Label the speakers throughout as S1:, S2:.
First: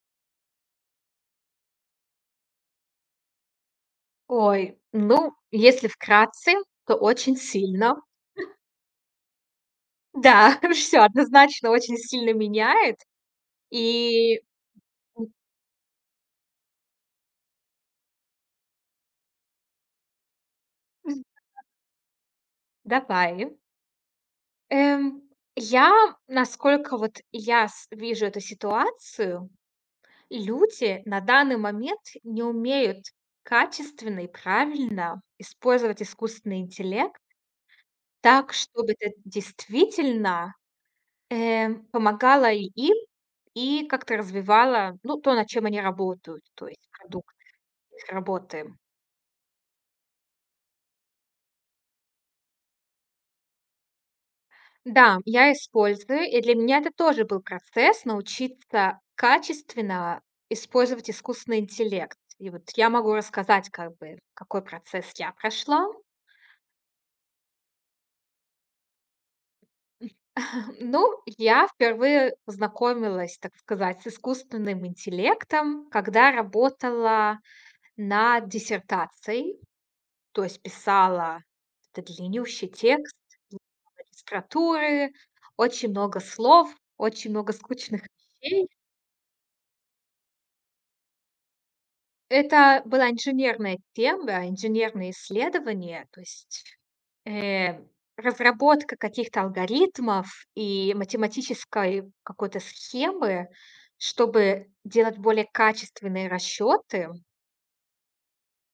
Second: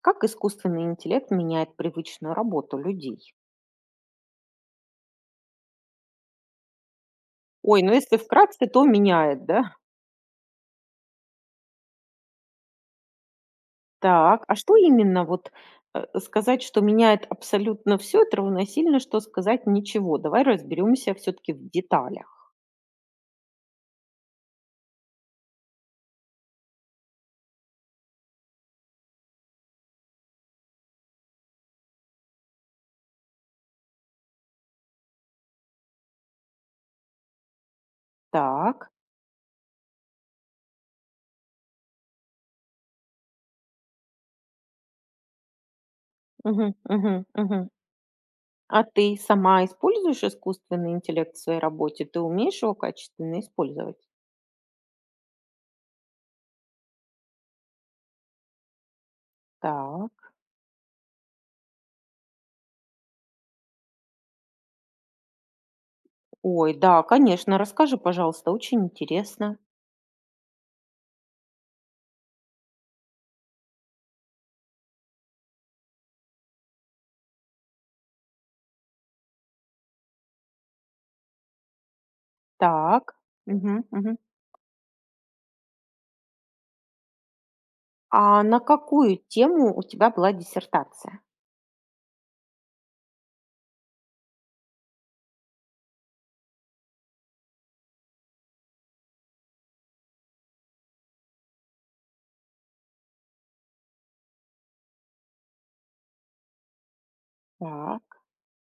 S1: Как искусственный интеллект меняет привычную работу людей?
S2: Ой, ну, если вкратце, то очень
S1: Ой, ну
S2: сильно.
S1: если вкратце, то меняет, да?
S2: Да, все однозначно очень сильно меняет. И
S1: Так, а что именно вот сказать, что меняет абсолютно все, это равносильно, что сказать ничего. Давай разберемся все-таки в деталях.
S2: давай. Эм, я, насколько вот я с вижу эту ситуацию, люди на данный момент не умеют качественно и правильно использовать искусственный интеллект так,
S1: Так,
S2: чтобы это действительно помогала и им, и как-то развивала, ну, то, над чем они работают, то
S1: мгм,
S2: есть
S1: мгм,
S2: продукт
S1: мгм.
S2: их работы.
S1: А ты сама используешь искусственный интеллект в своей работе? Ты умеешь его качественно использовать?
S2: Да, я использую, и для меня это тоже был процесс научиться качественно
S1: Так,
S2: использовать искусственный интеллект. И вот я могу рассказать, как бы, какой процесс я прошла.
S1: ой, да, конечно, расскажи, пожалуйста, очень интересно.
S2: Ну, я впервые познакомилась, так сказать, с искусственным интеллектом, когда работала над диссертацией. То есть писала вот этот длиннющий
S1: Так,
S2: текст,
S1: угу.
S2: много литературы, очень много слов, очень много скучных
S1: А на
S2: вещей.
S1: какую тему у тебя была диссертация?
S2: Это была инженерная тема, инженерные исследования, то есть, э, разработка каких-то алгоритмов и математической какой-то схемы, чтобы делать более качественные расчеты.
S1: Так.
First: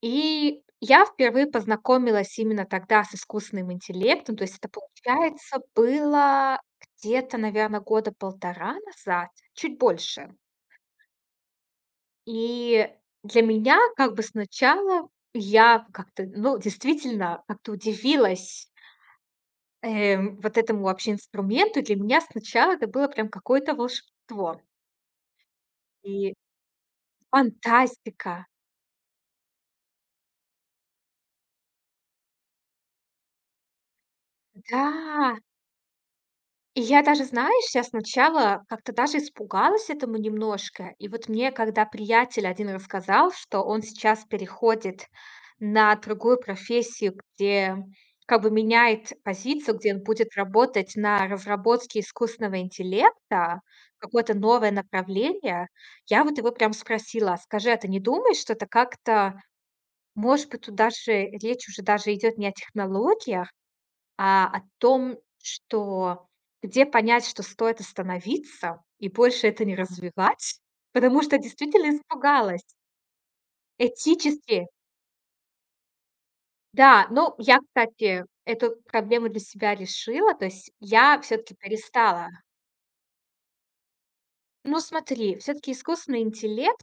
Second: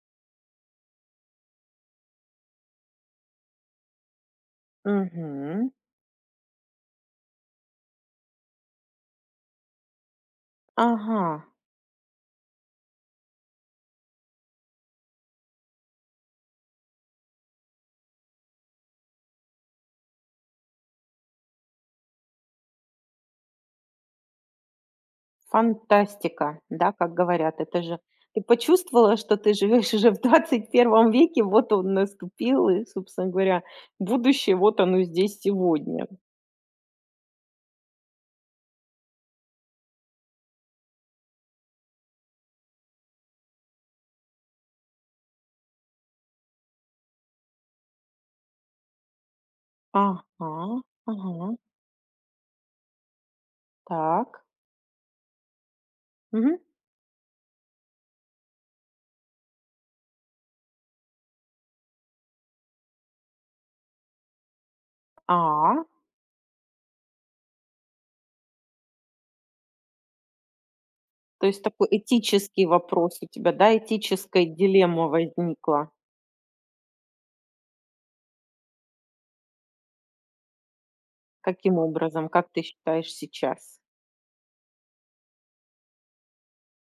S2: И я впервые познакомилась именно тогда с искусственным интеллектом. То есть это, получается,
S1: Мгм.
S2: было где-то, наверное, года полтора назад, чуть больше.
S1: Ага,
S2: И для меня как бы сначала я как-то, ну, действительно как-то удивилась, вот этому вообще инструменту. Для меня сначала это было прям какое-то волшебство и
S1: фантастика, да, как говорят, это же
S2: фантастика.
S1: ты почувствовала, что ты живешь уже в двадцать первом веке, вот он наступил, и, собственно говоря, будущее, вот
S2: Да!
S1: оно здесь сегодня.
S2: И я даже, знаешь, я сначала как-то даже испугалась этому немножко. И вот мне, когда приятель один рассказал, что он сейчас переходит на другую профессию, где как бы меняет позицию, где он будет
S1: Ага,
S2: работать на
S1: ага,
S2: разработке искусственного интеллекта, какое-то
S1: так.
S2: новое направление, я вот его
S1: Мгм.
S2: прям спросила: «А "Скажи, а ты не думаешь, что это как-то, может быть, тут даже речь уже даже идет не о технологиях, а, о том,
S1: А,
S2: что где понять, что стоит остановиться и больше это не развивать, потому что
S1: то есть такой
S2: действительно испугалась.
S1: этический вопрос у тебя, да, этическая
S2: Этически,
S1: дилемма возникла.
S2: да. Ну, я, кстати, эту проблему для себя решила. То есть я все таки
S1: Каким образом,
S2: перестала.
S1: как ты считаешь сейчас?
S2: Ну смотри, все таки искусственный интеллект,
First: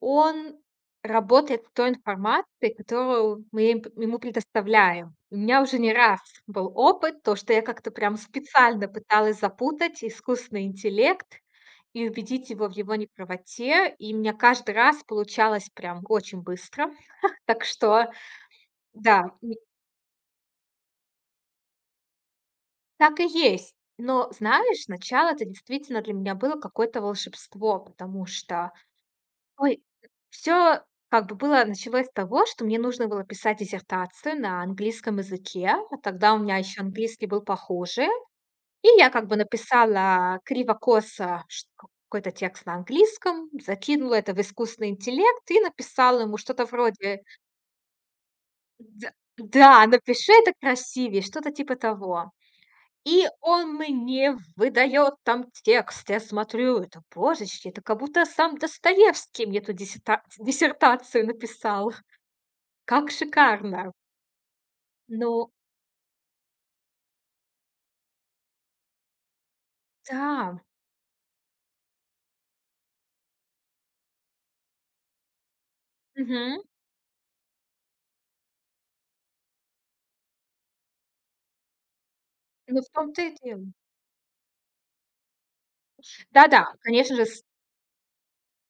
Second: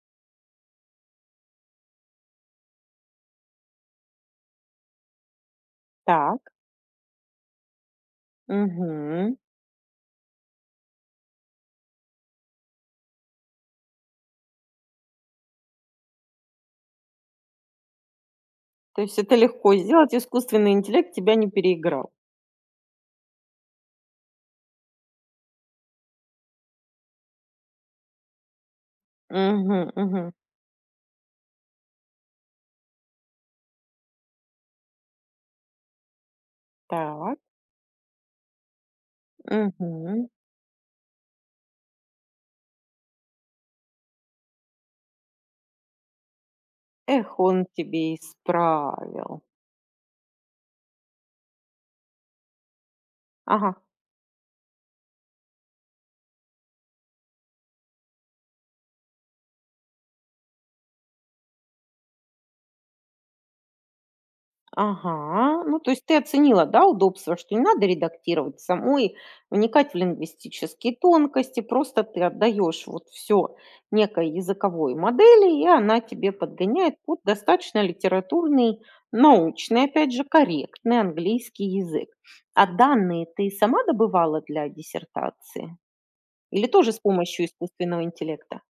S2: он работает с той информацией, которую мы им ему предоставляем. У меня уже не раз
S1: Так.
S2: был опыт, то, что я как-то прям специально
S1: Мгм.
S2: пыталась запутать искусственный интеллект и убедить его в его неправоте, и у меня каждый раз получалось прям очень быстро. Так что
S1: То есть
S2: да,
S1: это легко сделать, искусственный интеллект тебя не переиграл.
S2: так и есть. Но знаешь, сначала это действительно для меня было какое-то волшебство, потому что Ой,
S1: Мгм, мгм.
S2: всё как бы было началось с того, что мне нужно было писать диссертацию на английском языке, а тогда у меня еще английский
S1: Так.
S2: был похуже. И я как бы
S1: Мгм.
S2: написала криво-косо ш какой-то текст на английском, закинула это в искусственный интеллект и написала ему что-то вроде:
S1: Эх, он тебе
S2: "Д
S1: исправил.
S2: да, напиши это красивее", что-то типа того. И он
S1: Ага.
S2: мне выдает там текст. Я смотрю, это, божечки, это как будто сам Достоевский мне эту диссертацию написал. Как шикарно! Ну
S1: Ага. Ну, то есть ты оценила, да, удобство, что не надо редактировать самой, вникать в
S2: да,
S1: лингвистические тонкости, просто ты отдаешь вот все некой языковой модели, и она тебе
S2: мгм.
S1: подгоняет под достаточно литературный, научный, опять же, корректный английский язык. А
S2: Ну, в том-то
S1: данные
S2: и
S1: ты
S2: дело.
S1: сама добывала для диссертации? Или
S2: Да-да,
S1: тоже с
S2: конечно же, с
S1: помощью искусственного интеллекта?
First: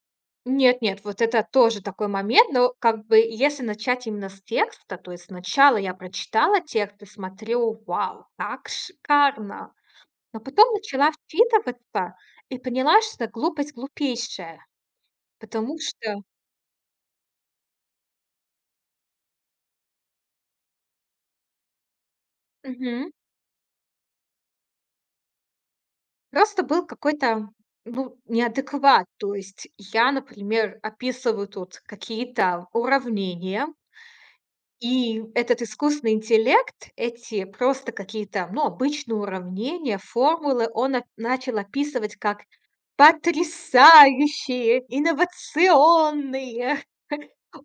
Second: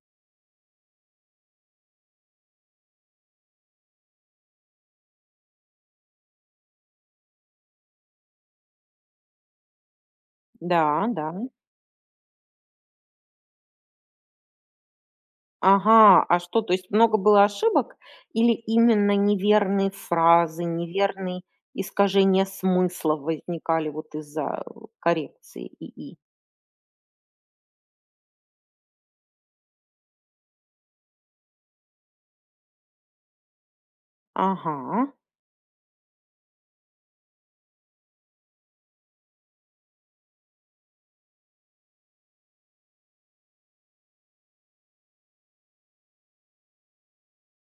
S2: нет-нет, вот это тоже такой момент, но как бы если начать именно с текста, то есть сначала я прочитала текст и смотрю: "Вау, как шикарно!" Но потом
S1: Да,
S2: начала
S1: да.
S2: вчитываться и поняла, что глупость глупейшая. Потому что.
S1: Ага, а что, то есть много было ошибок или именно неверные фразы, неверные искажения
S2: Мгм.
S1: смысла возникали вот из-за коррекции ИИ?
S2: Просто был какой-то, ну, неадекват. То есть я, например, описываю тут какие-то уравнения,
S1: Ага.
S2: и этот искусственный интеллект, эти просто какие-то, ну, обычные уравнения, формулы, он начал описывать как потрясающие, инновационные,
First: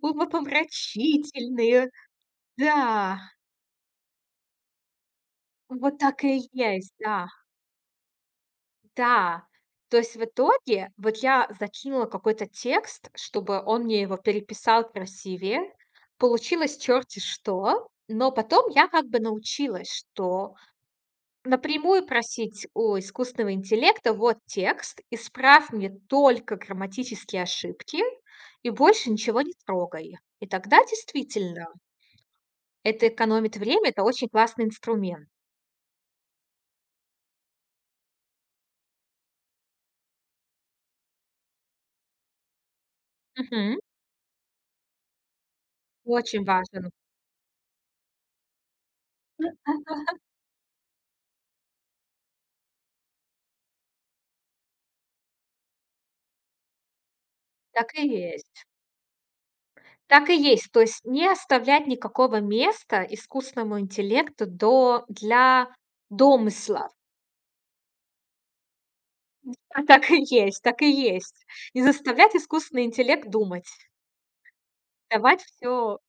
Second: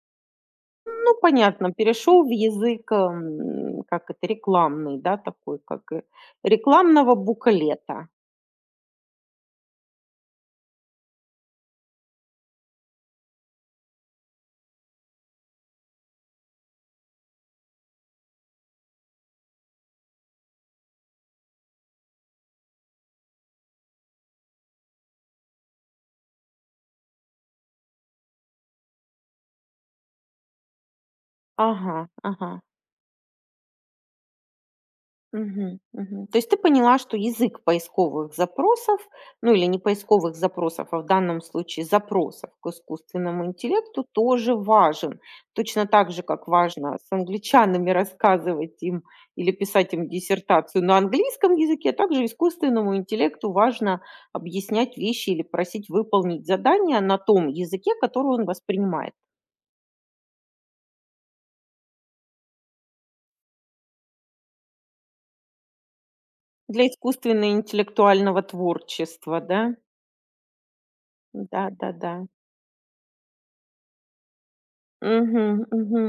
S1: Ну, понятно,
S2: умопомрачительные.
S1: перешел в язык,
S2: Да,
S1: как это, рекламный, да, такой, как
S2: вот так и есть,
S1: рекламного
S2: да.
S1: буклета.
S2: Да, то есть в итоге вот я закинула какой-то текст, чтобы он мне его переписал красивее. Получилось черти что, но потом я как бы научилась, что напрямую просить у искусственного интеллекта: "Вот текст, исправь мне только грамматические ошибки и больше ничего не трогай". И тогда действительно
S1: Ага, ага.
S2: это экономит время, это очень классный инструмент.
S1: Мгм, мгм. То есть ты поняла, что язык поисковых запросов, ну или не поисковых запросов, а в данном случае запросов к искусственному
S2: Мгм.
S1: интеллекту тоже важен. Точно так же,
S2: Очень
S1: как
S2: важен.
S1: важно с англичанами рассказывать им или
S2: Ну.
S1: писать им диссертацию на английском языке, также искусственному интеллекту важно объяснять вещи или просить выполнить задания на том языке,
S2: Так и
S1: который он
S2: есть.
S1: воспринимает.
S2: Так и есть. То есть не оставлять никакого места искусственному интеллекту до для
S1: Для
S2: домысла.
S1: искусственно-интеллектуального творчества, да?
S2: А так и есть, так и есть.
S1: Да,
S2: Не
S1: да, да.
S2: заставлять искусственный интеллект думать. Давать
S1: Мгм,
S2: все,
S1: мгм.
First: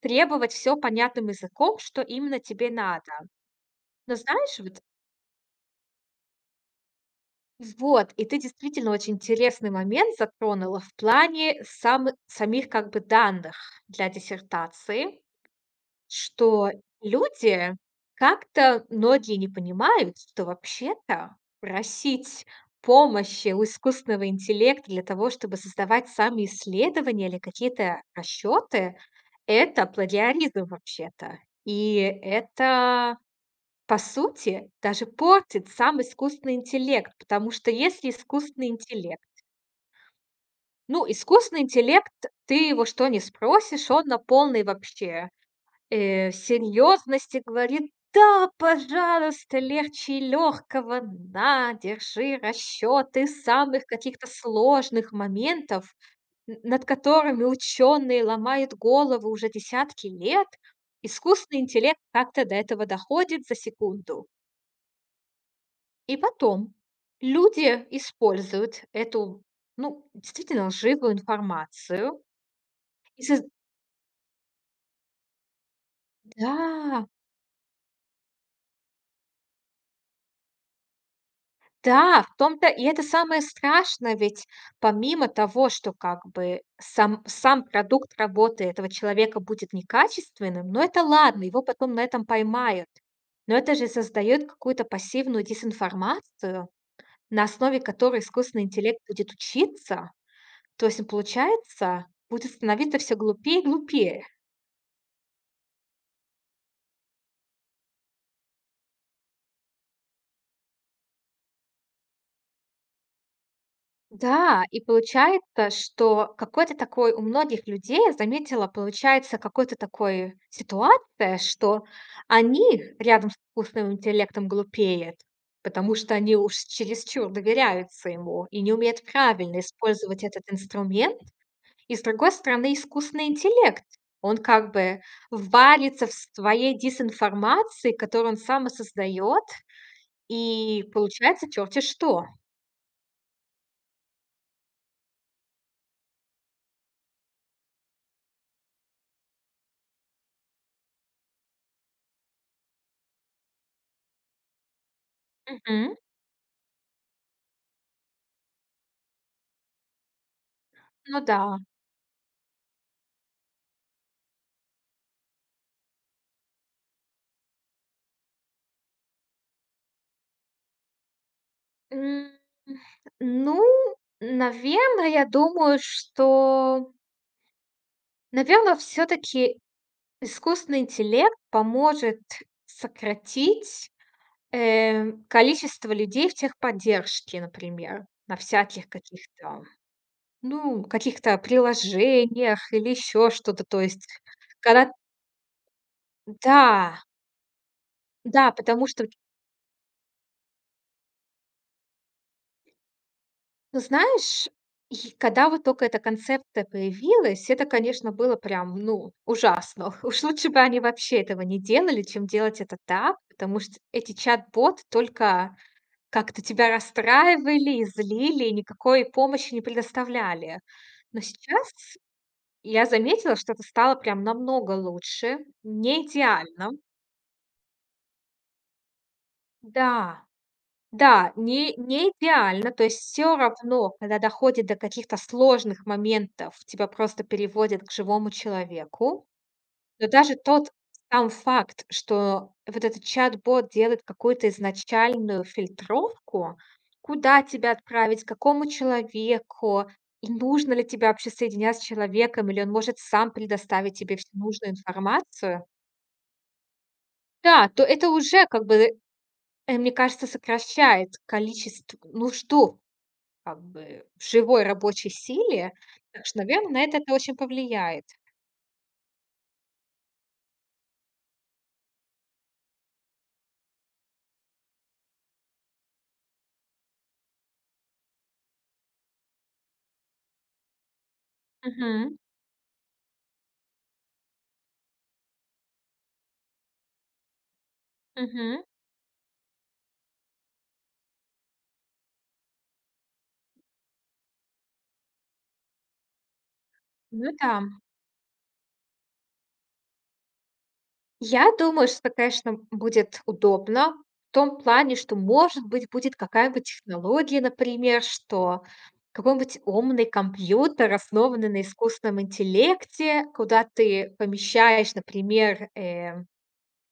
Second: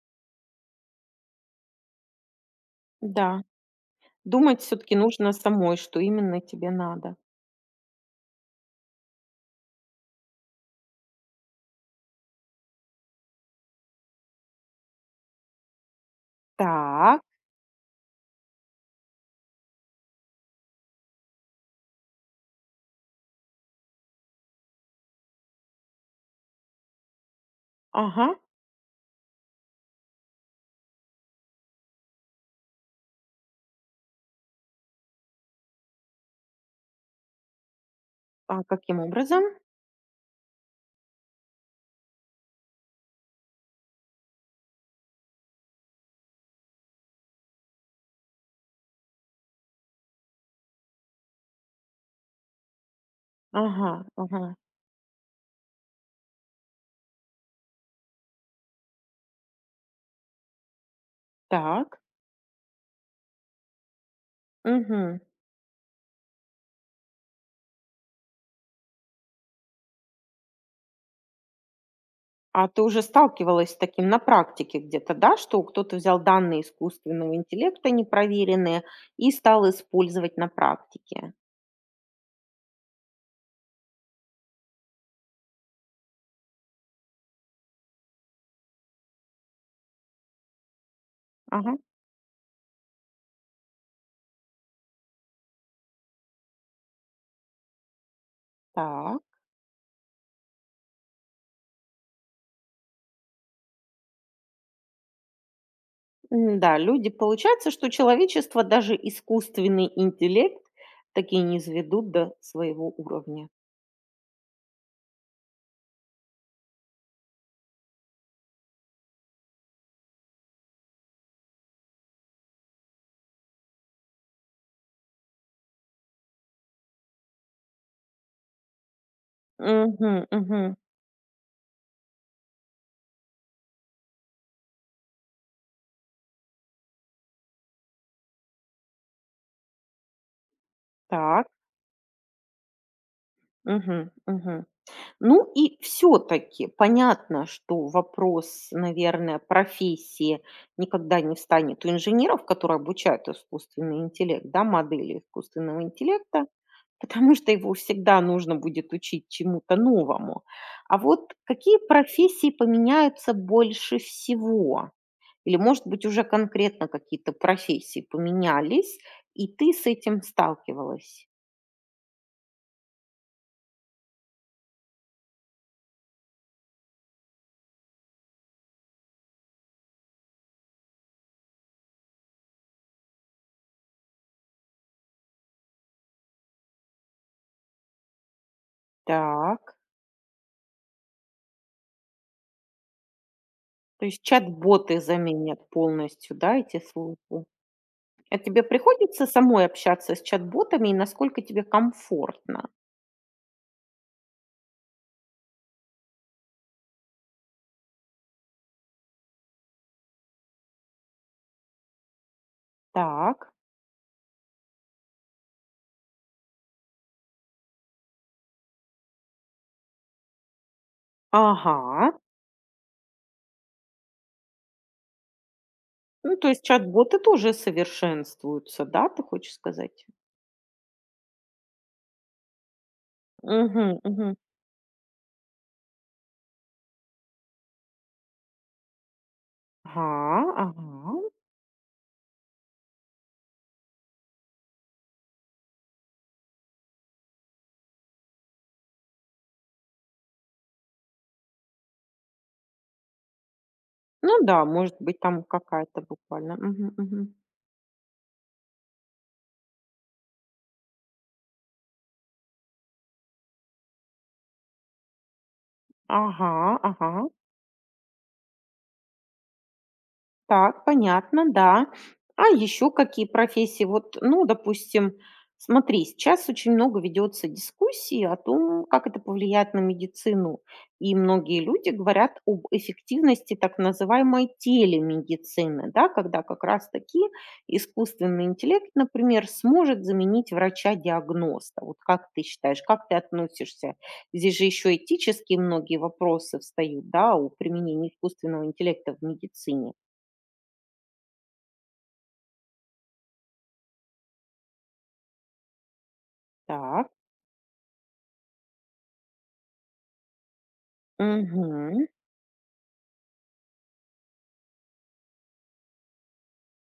S2: требовать все понятным языком, что именно тебе надо.
S1: Да,
S2: Но знаешь,
S1: думать все таки нужно самой, что именно тебе надо.
S2: и ты действительно очень интересный момент затронула в плане самих как бы данных для диссертации. Что
S1: Так,
S2: люди как-то многие не понимают, что вообще-то просить помощи у искусственного интеллекта для того, чтобы создавать сами исследования или какие-то
S1: ага,
S2: расчеты- это плагиаризм вообще-то. И это, по сути, даже портит сам искусственный интеллект, потому что если
S1: а
S2: искусственный
S1: каким
S2: интеллект
S1: образом?
S2: ну, искусственный интеллект, ты его что не спросишь, он на полной вообще серьезности говорит: "Да, пожалуйста, легче легкого, на, держи расчеты самых
S1: Ага,
S2: каких-то
S1: ага,
S2: сложных моментов, н над которыми ученые ломают голову уже десятки лет, искусственный
S1: так,
S2: интеллект как-то до этого доходит за секунду".
S1: мгм.
S2: И потом люди используют эту, ну, действительно лживую информацию
S1: А ты уже
S2: и соз
S1: сталкивалась с таким на практике где-то, да, что кто-то взял данные
S2: да.
S1: искусственного интеллекта непроверенные и стал использовать на практике?
S2: Да, в том-то и это самое страшное, ведь помимо того, что как бы сам продукт работы этого человека будет некачественным, но это ладно, его
S1: Ага,
S2: потом на этом поймают. Но это же создает какую-то пассивную дезинформацию, на основе которой искусственный интеллект
S1: так.
S2: будет учиться. То есть он, получается, будет становиться все глупее и глупее.
S1: М-да, люди получается, что человечество, даже искусственный интеллект, таки не низведут до своего уровня.
S2: Да, и получается, что какой-то такой у многих людей, я заметила, получается какой-то такой ситуация, что они рядом с искусственным интеллектом глупеют, потому что они уж чересчур доверяются ему и не умеют правильно
S1: Мгм,
S2: использовать этот
S1: мгм.
S2: инструмент. И с другой стороны, искусственный интеллект, он как бы варится в своей дезинформации, которую он сам и создает, и
S1: Так.
S2: получается черти что.
S1: Мгм, мгм. Ну и все-таки понятно, что вопрос, наверное, профессии никогда не встанет у инженеров, которые обучают искусственный интеллект, да, модели искусственного
S2: Мгм.
S1: интеллекта, потому что его всегда нужно будет учить чему-то новому. А
S2: Ну
S1: вот
S2: да.
S1: какие профессии поменяются больше всего? Или, может быть, уже конкретно какие-то профессии поменялись, и ты с этим сталкивалась?
S2: М, ну, наверное, я думаю, что, наверное, все таки искусственный интеллект поможет сократить, количество людей в техподдержке, например, на всяких каких-то,
S1: Так.
S2: ну, каких-то приложениях или еще что-то. То
S1: То
S2: есть,
S1: есть
S2: когда
S1: чат-боты заменят полностью, да, эти
S2: да,
S1: службы? А
S2: да,
S1: тебе
S2: потому что.
S1: приходится самой общаться с чат-ботами, и насколько тебе комфортно?
S2: Ну, знаешь, и когда вот только эта концепция появилась, это, конечно, было прям, ну, ужасно. Уж лучше бы они вообще этого не делали, чем делать это так,
S1: Так.
S2: потому что эти чат-боты только как-то тебя расстраивали и злили, и никакой помощи не предоставляли. Но сейчас
S1: Ага.
S2: я заметила, что это стало прям намного лучше, не
S1: Ну, то есть
S2: идеально.
S1: чат-боты тоже совершенствуются, да, ты хочешь сказать?
S2: Да. Да, не идеально, то есть все равно,
S1: Угу,
S2: когда
S1: угу.
S2: доходит до каких-то сложных моментов, тебя просто переводят к живому человеку. Но даже
S1: Ага,
S2: тот
S1: ага.
S2: сам факт, что вот этот чат-бот делает какую-то изначальную фильтровку, куда тебя отправить, к какому человеку, и нужно ли тебе вообще соединять с человеком, или он может сам предоставить тебе всю
S1: Ну да,
S2: нужную
S1: может быть, там
S2: информацию.
S1: какая-то буквально. Мгм, мгм.
S2: Да, то это уже как бы, мне кажется, сокращает количество нужду. Как бы в живой рабочей силе. Так что,
S1: Ага,
S2: наверное, на это
S1: ага.
S2: это очень повлияет.
S1: Так, понятно, да. А еще какие профессии? Вот, ну, допустим, смотри, сейчас очень много ведется дискуссий о том, как это повлияет на медицину. И многие люди
S2: Мгм,
S1: говорят об эффективности так называемой телемедицины, да, когда как раз-таки искусственный
S2: мгм.
S1: интеллект, например, сможет заменить врача-диагноста. Вот как ты считаешь, как ты относишься? Здесь же еще этические многие вопросы встают,
S2: Ну
S1: да, о
S2: да.
S1: применении искусственного интеллекта в медицине.
S2: Я думаю, что, конечно, будет удобно в том плане, что, может быть, будет какая-нибудь
S1: Так.
S2: технология, например, что какой-нибудь умный компьютер, основанный на
S1: Мгм.
S2: искусственном интеллекте, куда ты помещаешь, например,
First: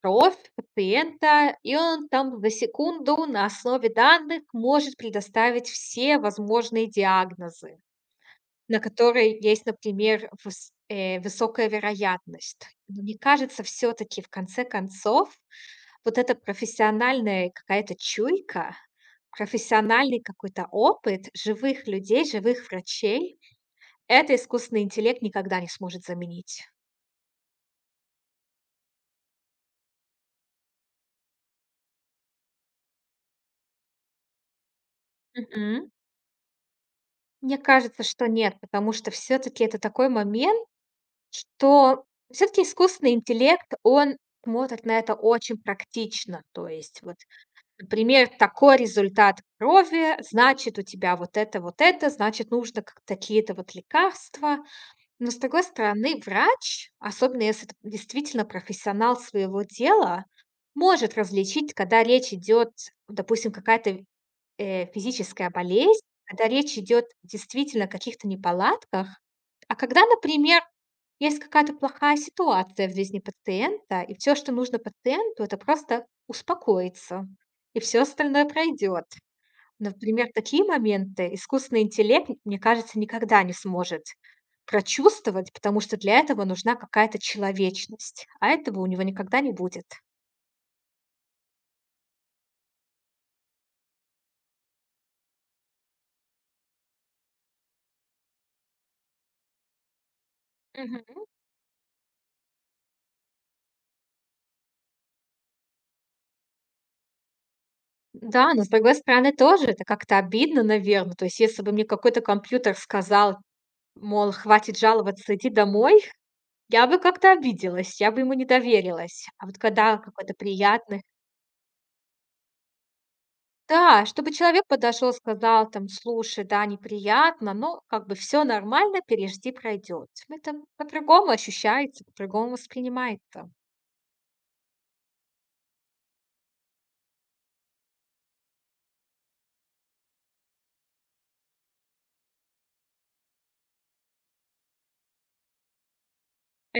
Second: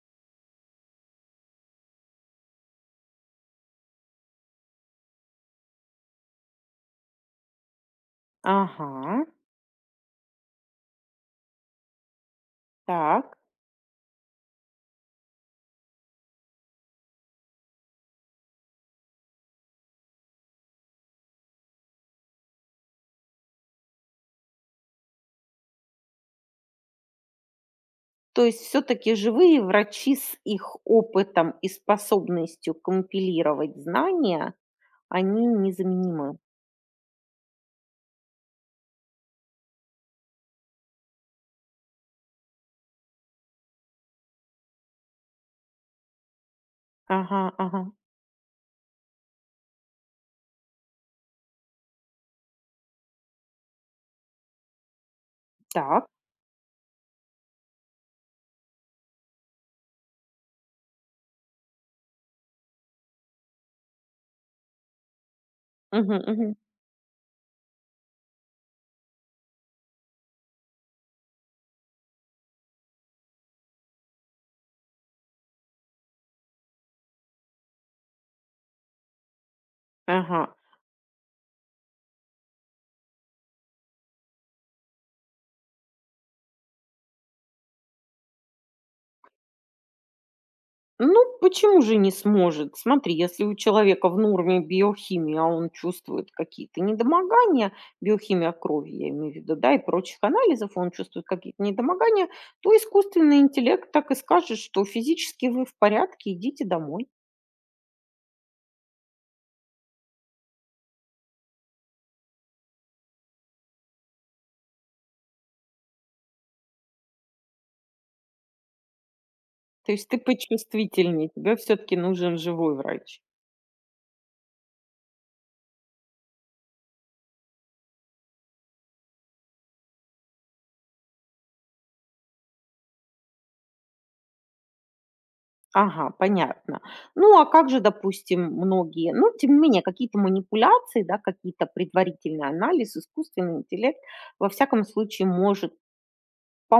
S2: кровь пациента, и он там за секунду на основе данных может предоставить все возможные диагнозы, на
S1: Ага.
S2: которые есть, например, высокая вероятность. Но мне
S1: Так.
S2: кажется, все-таки в конце концов вот эта профессиональная какая-то чуйка, профессиональный какой-то опыт живых людей, живых врачей, это искусственный интеллект никогда не сможет заменить.
S1: То есть все-таки живые врачи с их опытом и способностью компилировать знания, они
S2: Мгм.
S1: незаменимы.
S2: Мне кажется, что нет, потому что все-таки это такой момент, что все таки искусственный интеллект, он смотрит на это очень практично. То есть вот,
S1: Ага, ага.
S2: например, такой результат крови, значит, у тебя вот это, значит, нужно как такие-то вот лекарства. Но, с другой
S1: Так.
S2: стороны, врач, особенно если это действительно профессионал своего дела, может различить, когда речь идет, допустим, какая-то физическая болезнь,
S1: Мгм,
S2: когда
S1: мгм.
S2: речь идет действительно о каких-то неполадках, а когда, например, есть какая-то плохая ситуация в жизни пациента, и все, что нужно пациенту- это просто успокоиться, и все остальное пройдет. Например,
S1: Ага.
S2: такие моменты искусственный интеллект, мне кажется, никогда не сможет прочувствовать, потому что для этого нужна какая-то человечность, а этого у него никогда не будет.
S1: Ну, почему же не сможет? Смотри, если у человека в норме биохимия, а он чувствует какие-то недомогания, биохимия крови, я имею в виду, да, и прочих анализов, он чувствует какие-то недомогания, то искусственный интеллект так и скажет, что физически вы в порядке, идите домой.
S2: Да, но с другой стороны тоже это как-то обидно, наверное. То есть если бы мне какой-то компьютер сказал, мол, хватит жаловаться, иди домой, я бы как-то обиделась, я бы ему не доверилась. А вот
S1: То
S2: когда
S1: есть ты
S2: какой-то приятный.
S1: почувствительнее, тебе все-таки нужен живой врач.
S2: Да, чтобы человек подошел, сказал там: "Слушай, да, неприятно, но как бы все нормально, пережди, пройдёт". Это по-другому ощущается, по-другому воспринимается.
S1: Ага, понятно. Ну, а как же, допустим, многие, ну, тем не менее, какие-то манипуляции, да, какие-то предварительный анализ, искусственный интеллект, во всяком случае, может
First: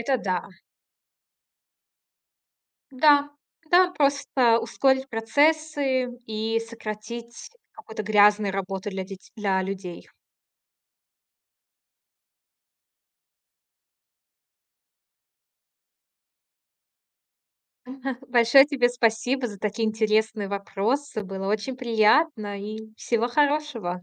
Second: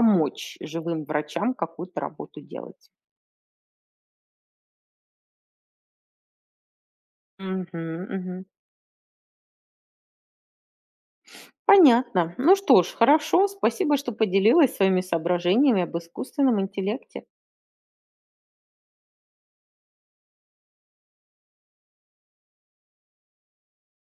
S2: Это да.
S1: живым врачам какую-то работу делать.
S2: Да, да, просто ускорить процессы и сократить
S1: Мгм,
S2: какую-то
S1: мгм.
S2: грязную работу для людей.
S1: Понятно. Ну что ж, хорошо, спасибо, что поделилась своими соображениями об искусственном интеллекте.
S2: Большое тебе спасибо за такие интересные вопросы. Было очень приятно и всего хорошего.